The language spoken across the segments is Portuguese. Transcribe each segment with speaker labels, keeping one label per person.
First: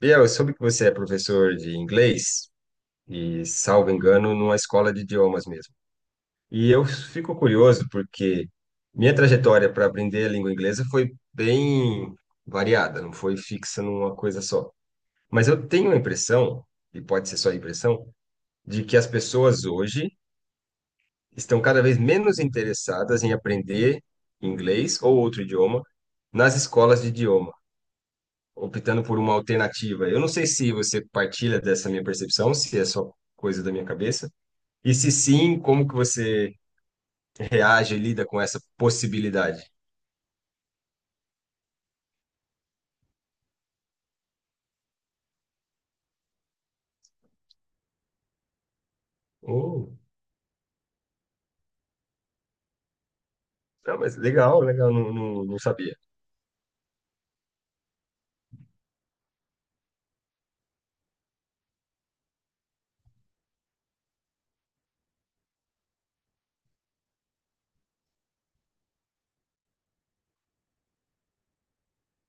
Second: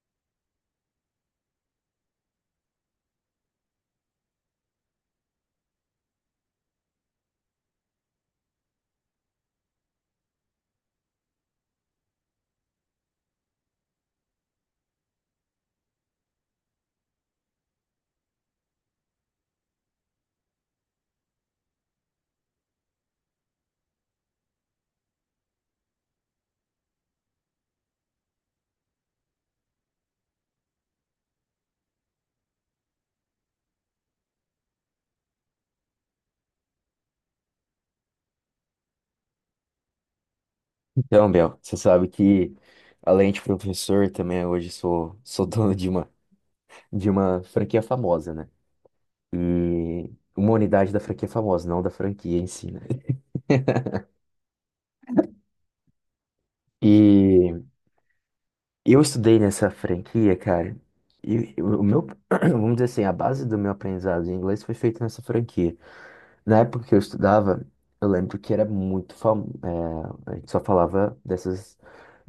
Speaker 1: Biel, eu soube que você é professor de inglês e, salvo engano, numa escola de idiomas mesmo. E eu fico curioso porque minha trajetória para aprender a língua inglesa foi bem variada, não foi fixa numa coisa só. Mas eu tenho a impressão, e pode ser só a impressão, de que as pessoas hoje estão cada vez menos interessadas em aprender inglês ou outro idioma nas escolas de idioma, optando por uma alternativa. Eu não sei se você partilha dessa minha percepção, se é só coisa da minha cabeça, e se sim, como que você reage e lida com essa possibilidade?
Speaker 2: Então, Bel, você sabe que além de professor, também hoje sou dono de uma franquia famosa, né?
Speaker 1: Oh,
Speaker 2: E uma unidade da franquia famosa, não da franquia em si, né?
Speaker 1: não, mas legal, legal, não, não, não sabia.
Speaker 2: E eu estudei nessa franquia, cara. E o meu, vamos dizer assim, a base do meu aprendizado em inglês foi feita nessa franquia. Na época que eu estudava, eu lembro que era muito é, a gente só falava dessas,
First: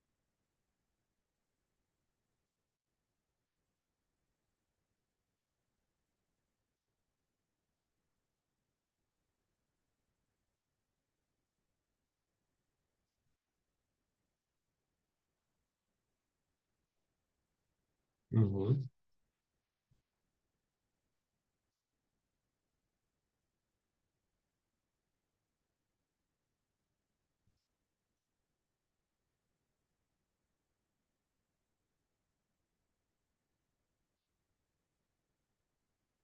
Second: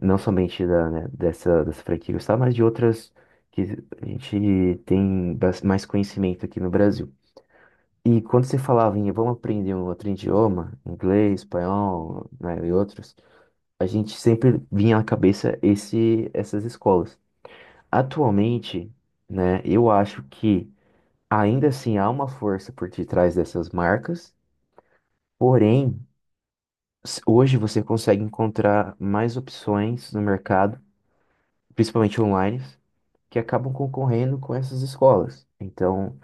Speaker 2: não somente da, né, dessa franquia que eu estava, mas de outras que a gente tem mais conhecimento aqui no Brasil. E quando você falava em vamos aprender um outro idioma, inglês, espanhol, né, e outros, a gente sempre vinha à cabeça essas escolas.
Speaker 1: Uhum.
Speaker 2: Atualmente, né, eu acho que ainda assim há uma força por detrás dessas marcas, porém hoje você consegue encontrar mais opções no mercado, principalmente online, que acabam concorrendo com essas escolas. Então,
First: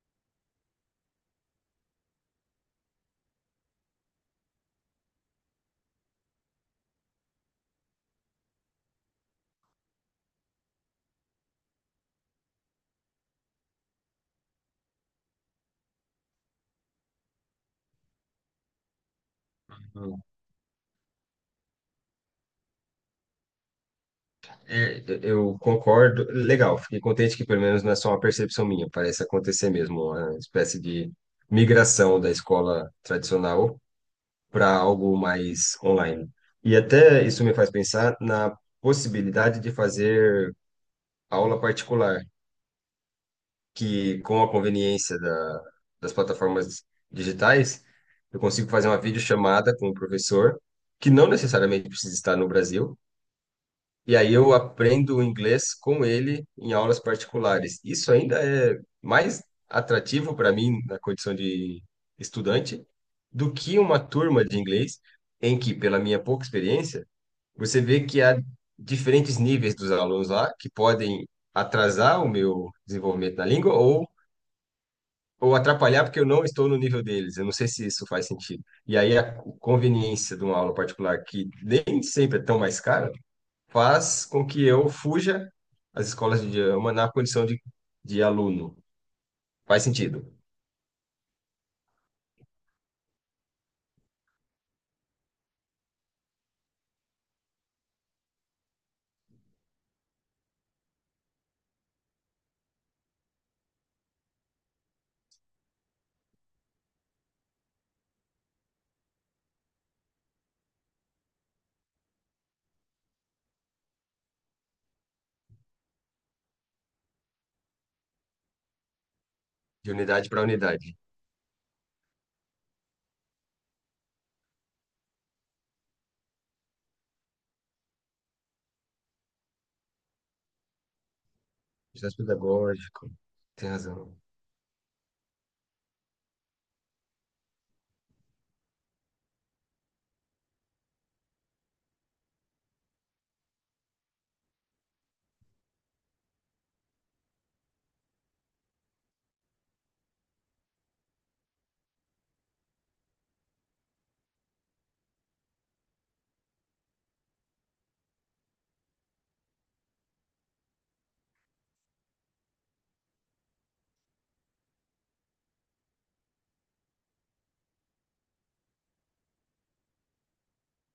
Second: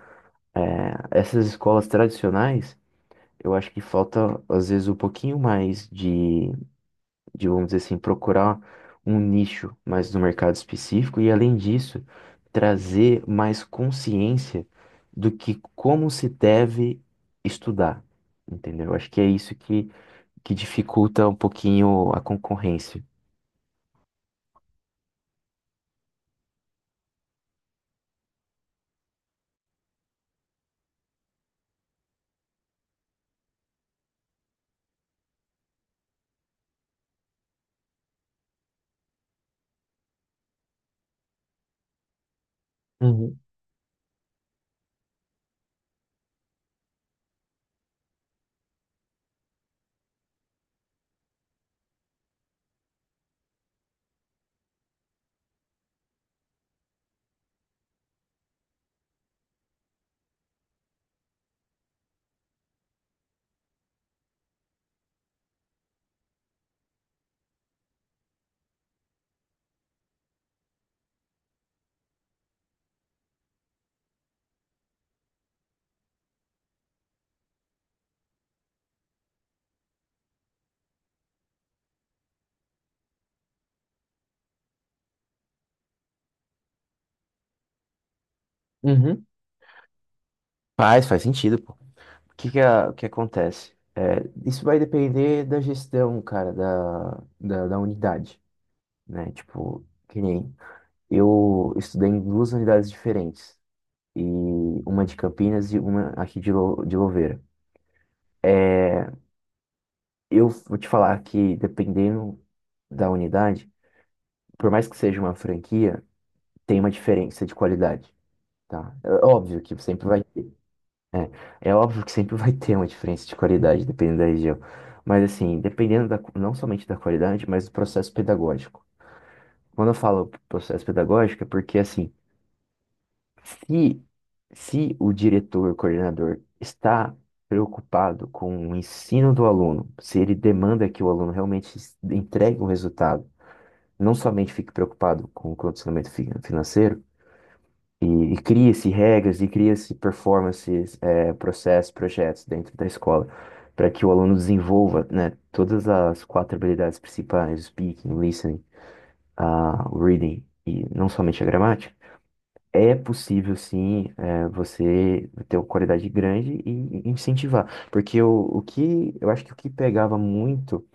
Speaker 2: é, essas escolas tradicionais, eu acho que falta, às vezes, um pouquinho mais de, vamos dizer assim, procurar um nicho mais no mercado específico e, além disso, trazer mais consciência do que como se deve estudar, entendeu? Eu acho que é isso que,
Speaker 1: Uhum.
Speaker 2: que dificulta um pouquinho a concorrência.
Speaker 1: É, eu concordo, legal, fiquei contente que pelo menos não é só uma percepção minha, parece acontecer mesmo, uma espécie de migração da escola tradicional para algo mais online. E até isso me faz pensar na possibilidade de fazer aula particular,
Speaker 2: Uhum.
Speaker 1: que com a conveniência das plataformas digitais, eu consigo fazer uma videochamada com o professor, que não necessariamente precisa estar no Brasil, e aí eu aprendo o inglês com ele em aulas particulares. Isso ainda é mais atrativo para mim na condição de estudante do que uma turma de inglês em que, pela minha pouca experiência, você vê que há diferentes níveis dos alunos lá que podem atrasar o meu desenvolvimento na língua ou atrapalhar porque eu não estou no nível deles. Eu não sei se isso faz sentido. E aí a conveniência de uma aula particular que nem sempre é tão mais cara faz com que eu fuja às escolas de idioma na condição de aluno.
Speaker 2: Uhum.
Speaker 1: Faz sentido.
Speaker 2: Faz, faz sentido, pô. O que que, o que acontece? É, isso vai depender da gestão, cara, da unidade, né? Tipo, que nem eu estudei em duas unidades diferentes, e uma de Campinas e uma aqui de Louveira. Eu vou te falar que, dependendo da unidade, por mais que seja uma franquia, tem uma diferença de qualidade, tá? É óbvio que
Speaker 1: De
Speaker 2: sempre vai
Speaker 1: unidade para
Speaker 2: ter.
Speaker 1: unidade.
Speaker 2: É, é óbvio que sempre vai ter uma diferença de qualidade, dependendo da região. Mas, assim, dependendo da, não somente da qualidade, mas do processo pedagógico. Quando eu falo processo pedagógico, é porque, assim,
Speaker 1: Processo pedagógico. Tem
Speaker 2: se,
Speaker 1: razão.
Speaker 2: se o diretor, o coordenador, está preocupado com o ensino do aluno, se ele demanda que o aluno realmente entregue um resultado, não somente fique preocupado com o condicionamento financeiro, E, e cria-se regras e cria-se performances, processos, projetos dentro da escola, para que o aluno desenvolva, né, todas as quatro habilidades principais, o speaking, o listening, o reading e não somente a gramática, é possível sim, você ter uma qualidade grande e incentivar. Porque o que, eu acho que o que pegava muito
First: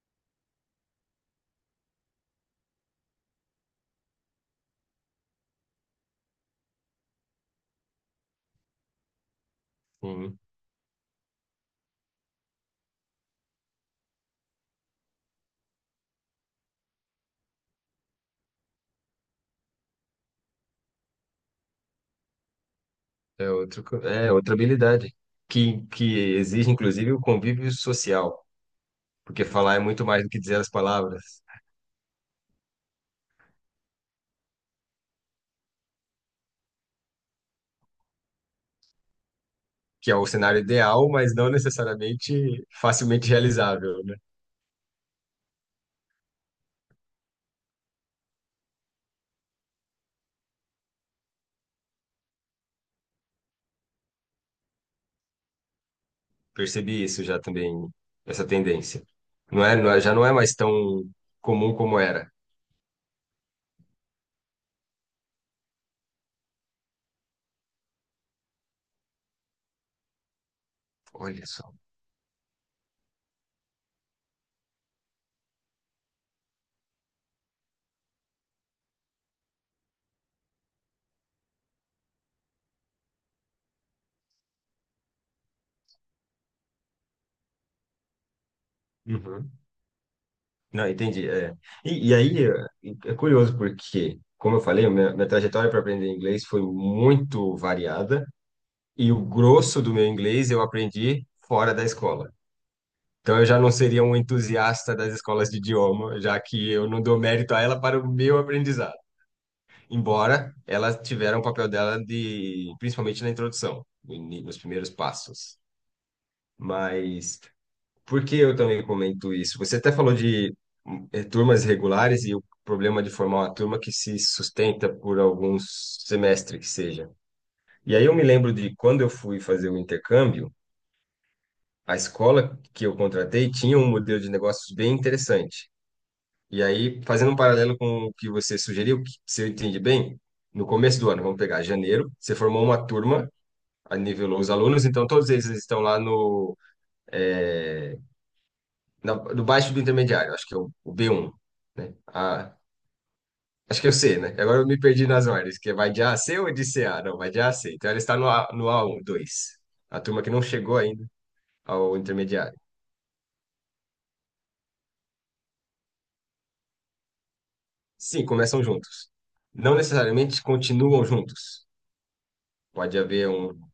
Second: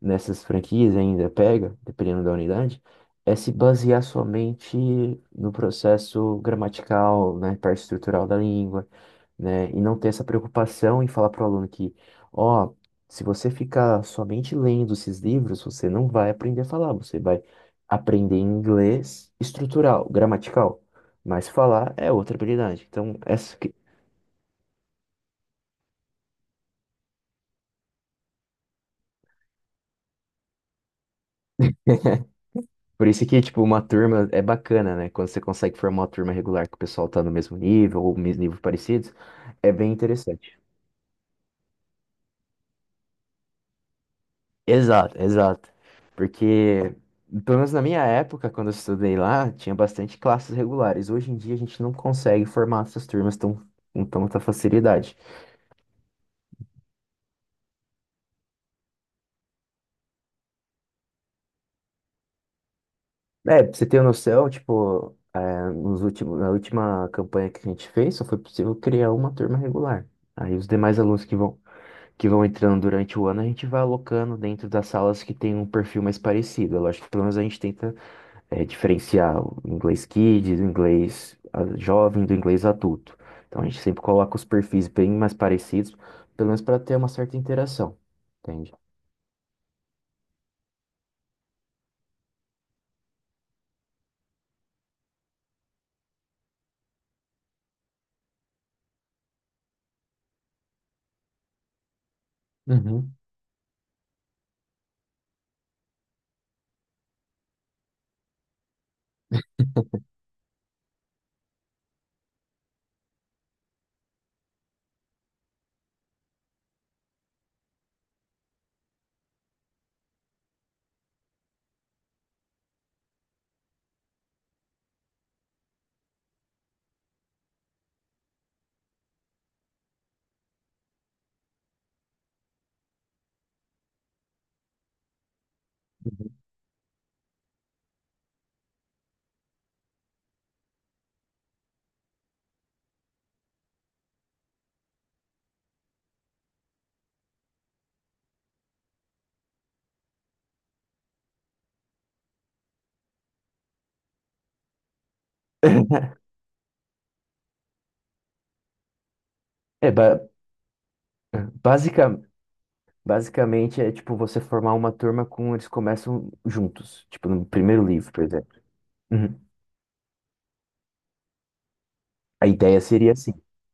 Speaker 2: nessas franquias ainda pega, dependendo da unidade, é se basear somente no processo gramatical, na parte estrutural da língua, né? E não ter essa preocupação em falar para o aluno que, ó, se você ficar somente lendo esses livros, você não vai aprender a falar, você vai aprender inglês estrutural, gramatical, mas falar é outra habilidade. Então,
Speaker 1: É
Speaker 2: essa que
Speaker 1: outro, co- é outra habilidade que exige, inclusive, o convívio social, porque falar é muito mais do que dizer as palavras,
Speaker 2: por isso que, tipo, uma turma é bacana, né? Quando você consegue formar uma turma regular que o pessoal tá no mesmo nível ou mesmo nível parecidos, é bem
Speaker 1: que é o
Speaker 2: interessante.
Speaker 1: cenário ideal, mas não necessariamente facilmente realizável, né?
Speaker 2: Exato, exato. Porque, pelo menos na minha época, quando eu estudei lá, tinha bastante classes regulares. Hoje em dia a gente não consegue formar essas turmas tão, com tanta facilidade.
Speaker 1: Percebi isso já também, essa tendência. Já não é mais tão comum como era.
Speaker 2: É, pra você ter noção, tipo, na última campanha que a gente fez, só foi possível criar uma turma regular. Aí os demais alunos que
Speaker 1: Olha
Speaker 2: vão
Speaker 1: só.
Speaker 2: que vão entrando durante o ano, a gente vai alocando dentro das salas que tem um perfil mais parecido. Eu acho que pelo menos a gente tenta diferenciar o inglês kids, o inglês jovem do inglês adulto. Então a gente sempre coloca os perfis bem mais parecidos, pelo menos para ter uma certa interação, entende?
Speaker 1: Uhum. Não, entendi. É. E aí, é curioso porque, como eu falei, minha trajetória para aprender inglês foi muito variada. E o grosso do meu inglês eu aprendi fora da escola.
Speaker 2: Uhum,
Speaker 1: Então eu já não seria um entusiasta das escolas de idioma, já que eu não dou mérito a ela para o meu aprendizado. Embora elas tiveram o papel dela de, principalmente na introdução, no ini- nos primeiros passos. Mas por que eu também comento isso? Você até falou de turmas regulares e o problema de formar uma turma que se sustenta por alguns semestres que seja. E aí eu me lembro de quando eu fui fazer o intercâmbio, a escola que eu contratei tinha um modelo de negócios bem interessante.
Speaker 2: uhum.
Speaker 1: E aí, fazendo um paralelo com o que você sugeriu, que, se eu entendi bem, no começo do ano, vamos pegar janeiro, você formou uma turma, aí nivelou os alunos, então todos eles estão lá é, no baixo do intermediário, acho que é o B1. Né? Acho que é o C, né? Agora eu me perdi nas ordens, que é vai de A a C ou de C a? Não, vai de A a C. Então ela está no A1, 2,
Speaker 2: É,
Speaker 1: a turma que não chegou ainda ao
Speaker 2: basica-
Speaker 1: intermediário.
Speaker 2: basicamente é tipo você formar uma turma com eles começam juntos, tipo no primeiro livro, por
Speaker 1: Sim,
Speaker 2: exemplo.
Speaker 1: começam juntos.
Speaker 2: Uhum.
Speaker 1: Não necessariamente continuam juntos.
Speaker 2: A ideia
Speaker 1: Pode
Speaker 2: seria
Speaker 1: haver
Speaker 2: assim,
Speaker 1: um.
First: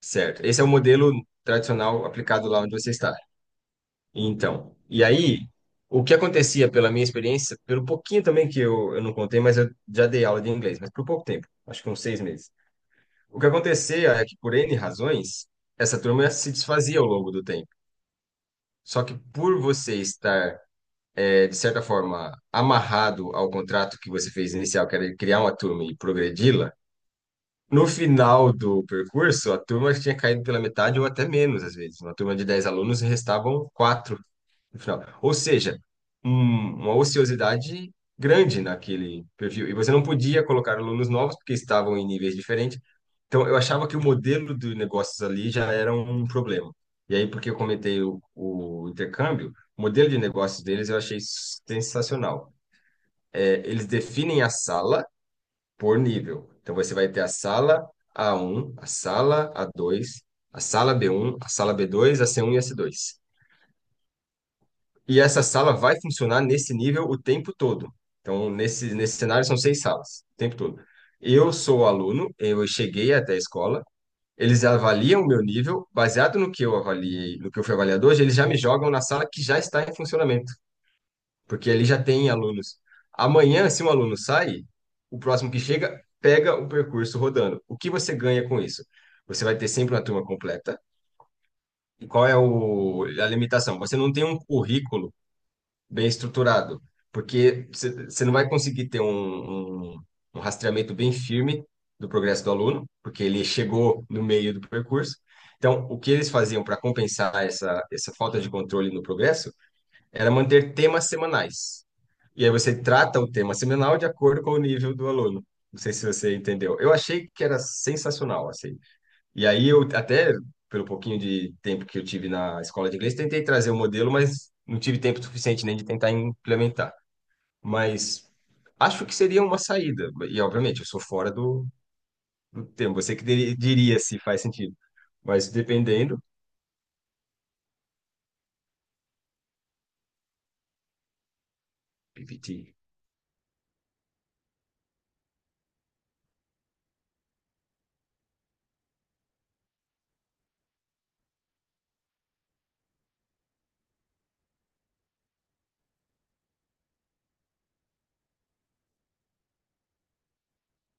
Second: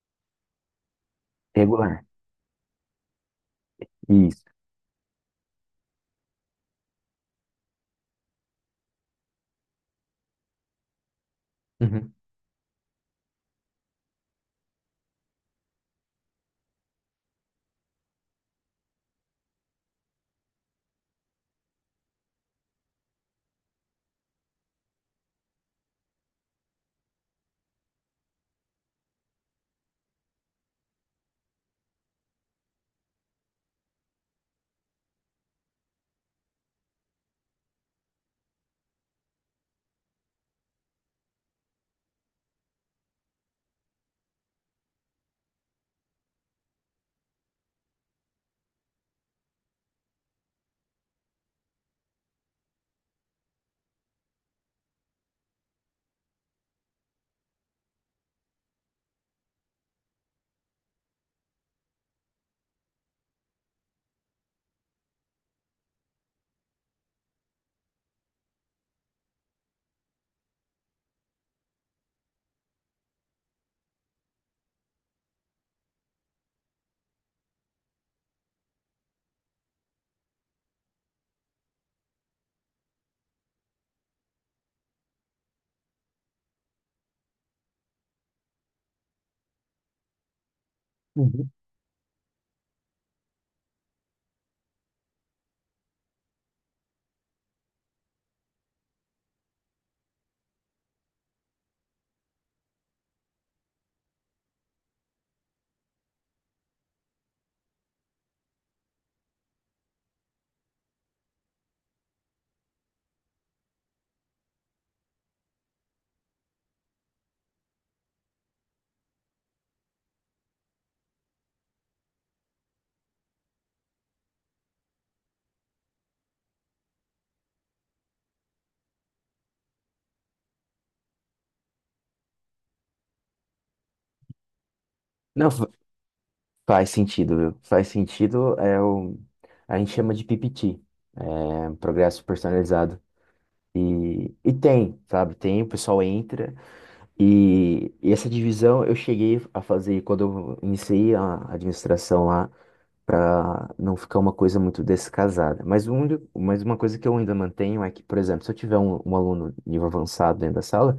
Speaker 1: Certo. Esse é o modelo
Speaker 2: regular.
Speaker 1: tradicional aplicado lá onde você está.
Speaker 2: Isso.
Speaker 1: Então, e aí, o que acontecia pela minha experiência, pelo pouquinho também que eu não contei, mas eu já dei aula de inglês, mas por pouco tempo, acho que uns
Speaker 2: Uhum.
Speaker 1: 6 meses. O que acontecia é que, por N razões, essa turma se desfazia ao longo do tempo. Só que por você estar, de certa forma, amarrado ao contrato que você fez inicial, que era criar uma turma e progredi-la, no final do percurso, a turma tinha caído pela metade ou até menos, às vezes. Uma turma de 10 alunos e restavam quatro no final. Ou seja, uma ociosidade grande naquele perfil. E você não podia colocar alunos novos porque estavam em níveis diferentes. Então, eu achava que o modelo de negócios ali já era um problema. E aí, porque eu comentei o intercâmbio, o modelo de negócios deles eu achei sensacional. É, eles definem a sala por nível. Então você vai ter a sala A1, a sala A2, a sala B1, a sala B2, a C1 e a C2. E essa sala vai funcionar nesse nível o tempo todo. Então, nesse cenário, são seis salas, o tempo todo. Eu sou aluno, eu cheguei até a escola, eles avaliam o meu nível, baseado no que eu avaliei, no que eu fui avaliado hoje, eles já me jogam na sala que já está em funcionamento porque ali já tem alunos. Amanhã, se um aluno sai, o próximo que chega pega o percurso rodando. O que você ganha com isso? Você vai ter sempre uma turma completa. E qual é a limitação? Você não tem um currículo bem estruturado, porque você não vai conseguir ter um rastreamento bem firme do progresso do aluno, porque ele chegou no meio do percurso. Então, o que eles faziam para compensar essa falta de controle no progresso era manter temas semanais. E aí você trata o tema seminal de acordo com o nível do aluno. Não sei se você entendeu. Eu achei que era sensacional, assim. E aí eu até, pelo pouquinho de tempo que eu tive na escola de inglês, tentei trazer o modelo, mas não tive tempo suficiente nem de tentar implementar. Mas acho que seria uma saída. E, obviamente, eu sou fora do tema. Você que diria se faz sentido. Mas
Speaker 2: Não,
Speaker 1: dependendo...
Speaker 2: faz sentido, viu? Faz sentido, a gente chama de PPT, é um progresso
Speaker 1: PPT.
Speaker 2: personalizado. E tem, sabe? Tem, o pessoal entra. E essa divisão eu cheguei a fazer quando eu iniciei a administração lá, para não ficar uma coisa muito descasada. Mas, uma coisa que eu ainda mantenho é que, por exemplo, se eu tiver um, aluno nível avançado dentro da sala,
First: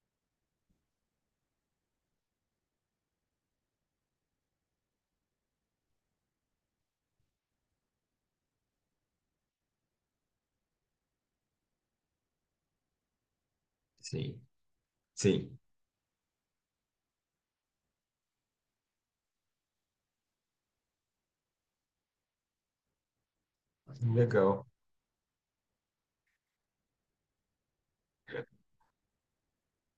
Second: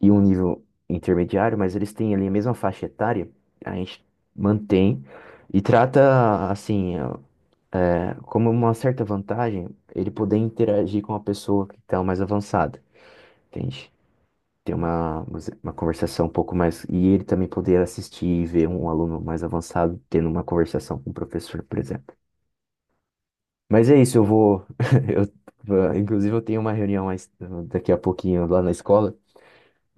Speaker 2: e um nível intermediário, mas eles têm ali a mesma faixa etária, a gente mantém e trata assim, como uma certa vantagem ele poder interagir com a pessoa que está mais avançada, entende?
Speaker 1: Sim.
Speaker 2: Ter uma,
Speaker 1: Sim.
Speaker 2: uma conversação um pouco mais. E ele também poder assistir e ver um aluno mais avançado tendo uma conversação com o professor, por exemplo. Mas é isso, eu vou.
Speaker 1: Legal.
Speaker 2: Eu, inclusive, eu tenho uma reunião daqui a pouquinho lá na escola.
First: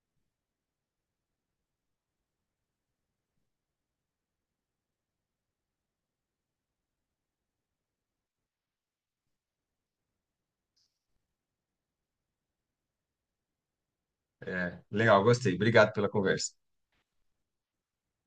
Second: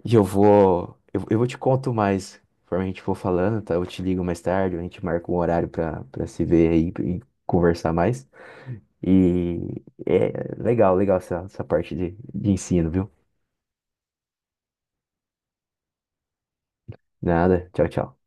Speaker 2: E eu vou. Eu vou te conto mais. Conforme a gente for falando, tá? Eu te ligo mais tarde, a gente marca um horário pra se ver aí e conversar mais. E é legal, legal essa parte de ensino, viu?
Speaker 1: É, legal, gostei. Obrigado pela conversa.
Speaker 2: Nada. Tchau, tchau.